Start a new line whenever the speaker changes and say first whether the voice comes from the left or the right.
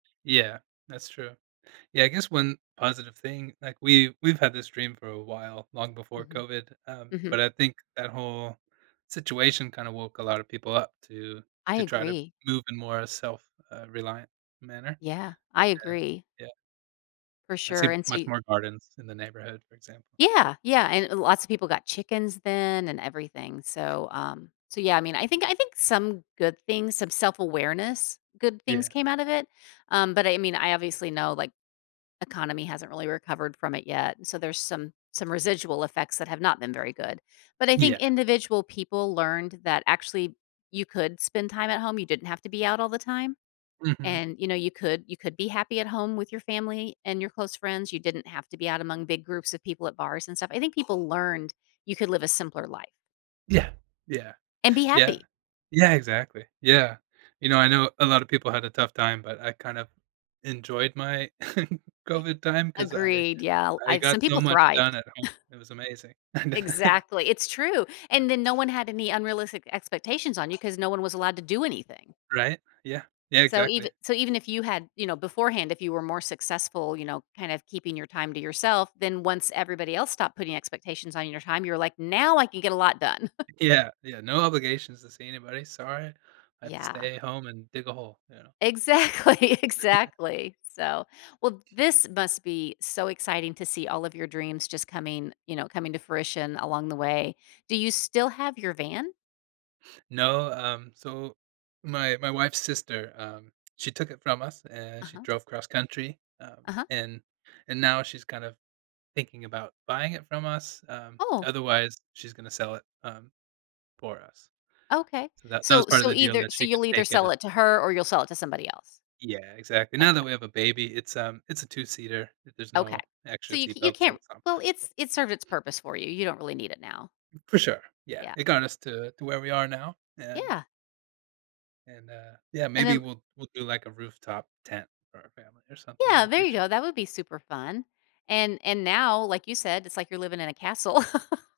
right: Yeah, that's true. Yeah, I guess one positive thing, like, we've we've had this dream for a while, long before
left: Mhm.
right: COVID, um,
left: Mhm.
right: but I think that whole situation kinda woke a lot of people up to
left: I
right: to try to
left: agree.
right: move in more a self, uh, reliant manner.
left: Yeah. I
right: Yeah,
left: agree.
right: yeah.
left: For
right: I
left: sure.
right: see
left: And so
right: much
left: y
right: more gardens in the neighborhood, for example.
left: Yeah. Yeah. And l lots of people got chickens then and everything. So, um, so yeah. I mean, I think I think some good things, some self-awareness, good things
right: Yeah.
left: came out of it. Um, but I mean, I obviously know, like, economy hasn't really recovered from it yet, so there's some some residual effects that have not been very good. But I think
right: Yeah.
left: individual people learned that actually you could spend time at home, you didn't have to be out all the time.
right: Mhm.
left: And, you know, you could you could be happy at home with your family and your close friends, you didn't have to be out among big groups of people at bars and stuff. I think people learned you could live a simpler life.
right: Yeah, yeah,
left: And be
right: yeah.
left: happy.
right: Yeah, exactly. Yeah. You know, I know a lot of people had a tough time, but I kind of enjoyed my COVID time, 'cause I
left: Agreed. Yeah.
right: I
left: I've some
right: got so
left: people
right: much done
left: thrived.
right: at home. It was amazing. And
left: Exactly. It's true. And then no one had any unrealistic expectations on you 'cause no one was allowed to do anything.
right: Right. Yeah. Yeah,
left: So eve
right: exactly.
left: so even if you had, you know, beforehand, if you were more successful, you know, kind of keeping your time to yourself, then once everybody else stopped putting expectations on your time, you're like, "Now I can get a lot done."
right: Yeah, yeah. No obligations to see anybody, "Sorry, I have to
left: Yeah.
right: stay at home and dig a hole," you know.
left: Exactly, exactly. So, well, this must be so exciting to see all of your dreams just coming, you know, coming to fruition along the way. Do you still have your van?
right: No, um, so my my wife's sister, um, she took it from us, uh, she
left: Uh-huh.
right: drove cross country, um,
left: Uh-huh.
right: and and now she's kind of thinking about, buying it from us, um,
left: Oh.
right: otherwise she's gonna sell it, um, for us.
left: Okay.
right: So that that was
left: So
right: part of
left: so
right: the deal
left: either
right: that she
left: so
right: could
left: you'll either
right: take it
left: sell
right: and
left: it to her or you'll sell it to somebody else.
right: Yeah. Exactly. Now that
left: Okay.
right: we have a baby, it's um, it's a two-seater. There's
left: Okay.
right: no
left: So
right: extra
left: you ca
right: seat
left: you
right: belt, so
left: can't
right: it's not
left: well,
right: practical.
left: it's it's served its purpose for you. You don't really need it now.
right: For sure, yeah,
left: Yeah.
right: it got us to to where we are now, um
left: Yeah.
right: And, uh, yeah,
left: And
right: maybe
left: then
right: we'll we'll do, like, a rooftop tent for our family or something in
left: Yeah,
right: the
left: there you
right: future.
left: go, that would be super fun. And and now, like you said, "It's like you're living in a castle."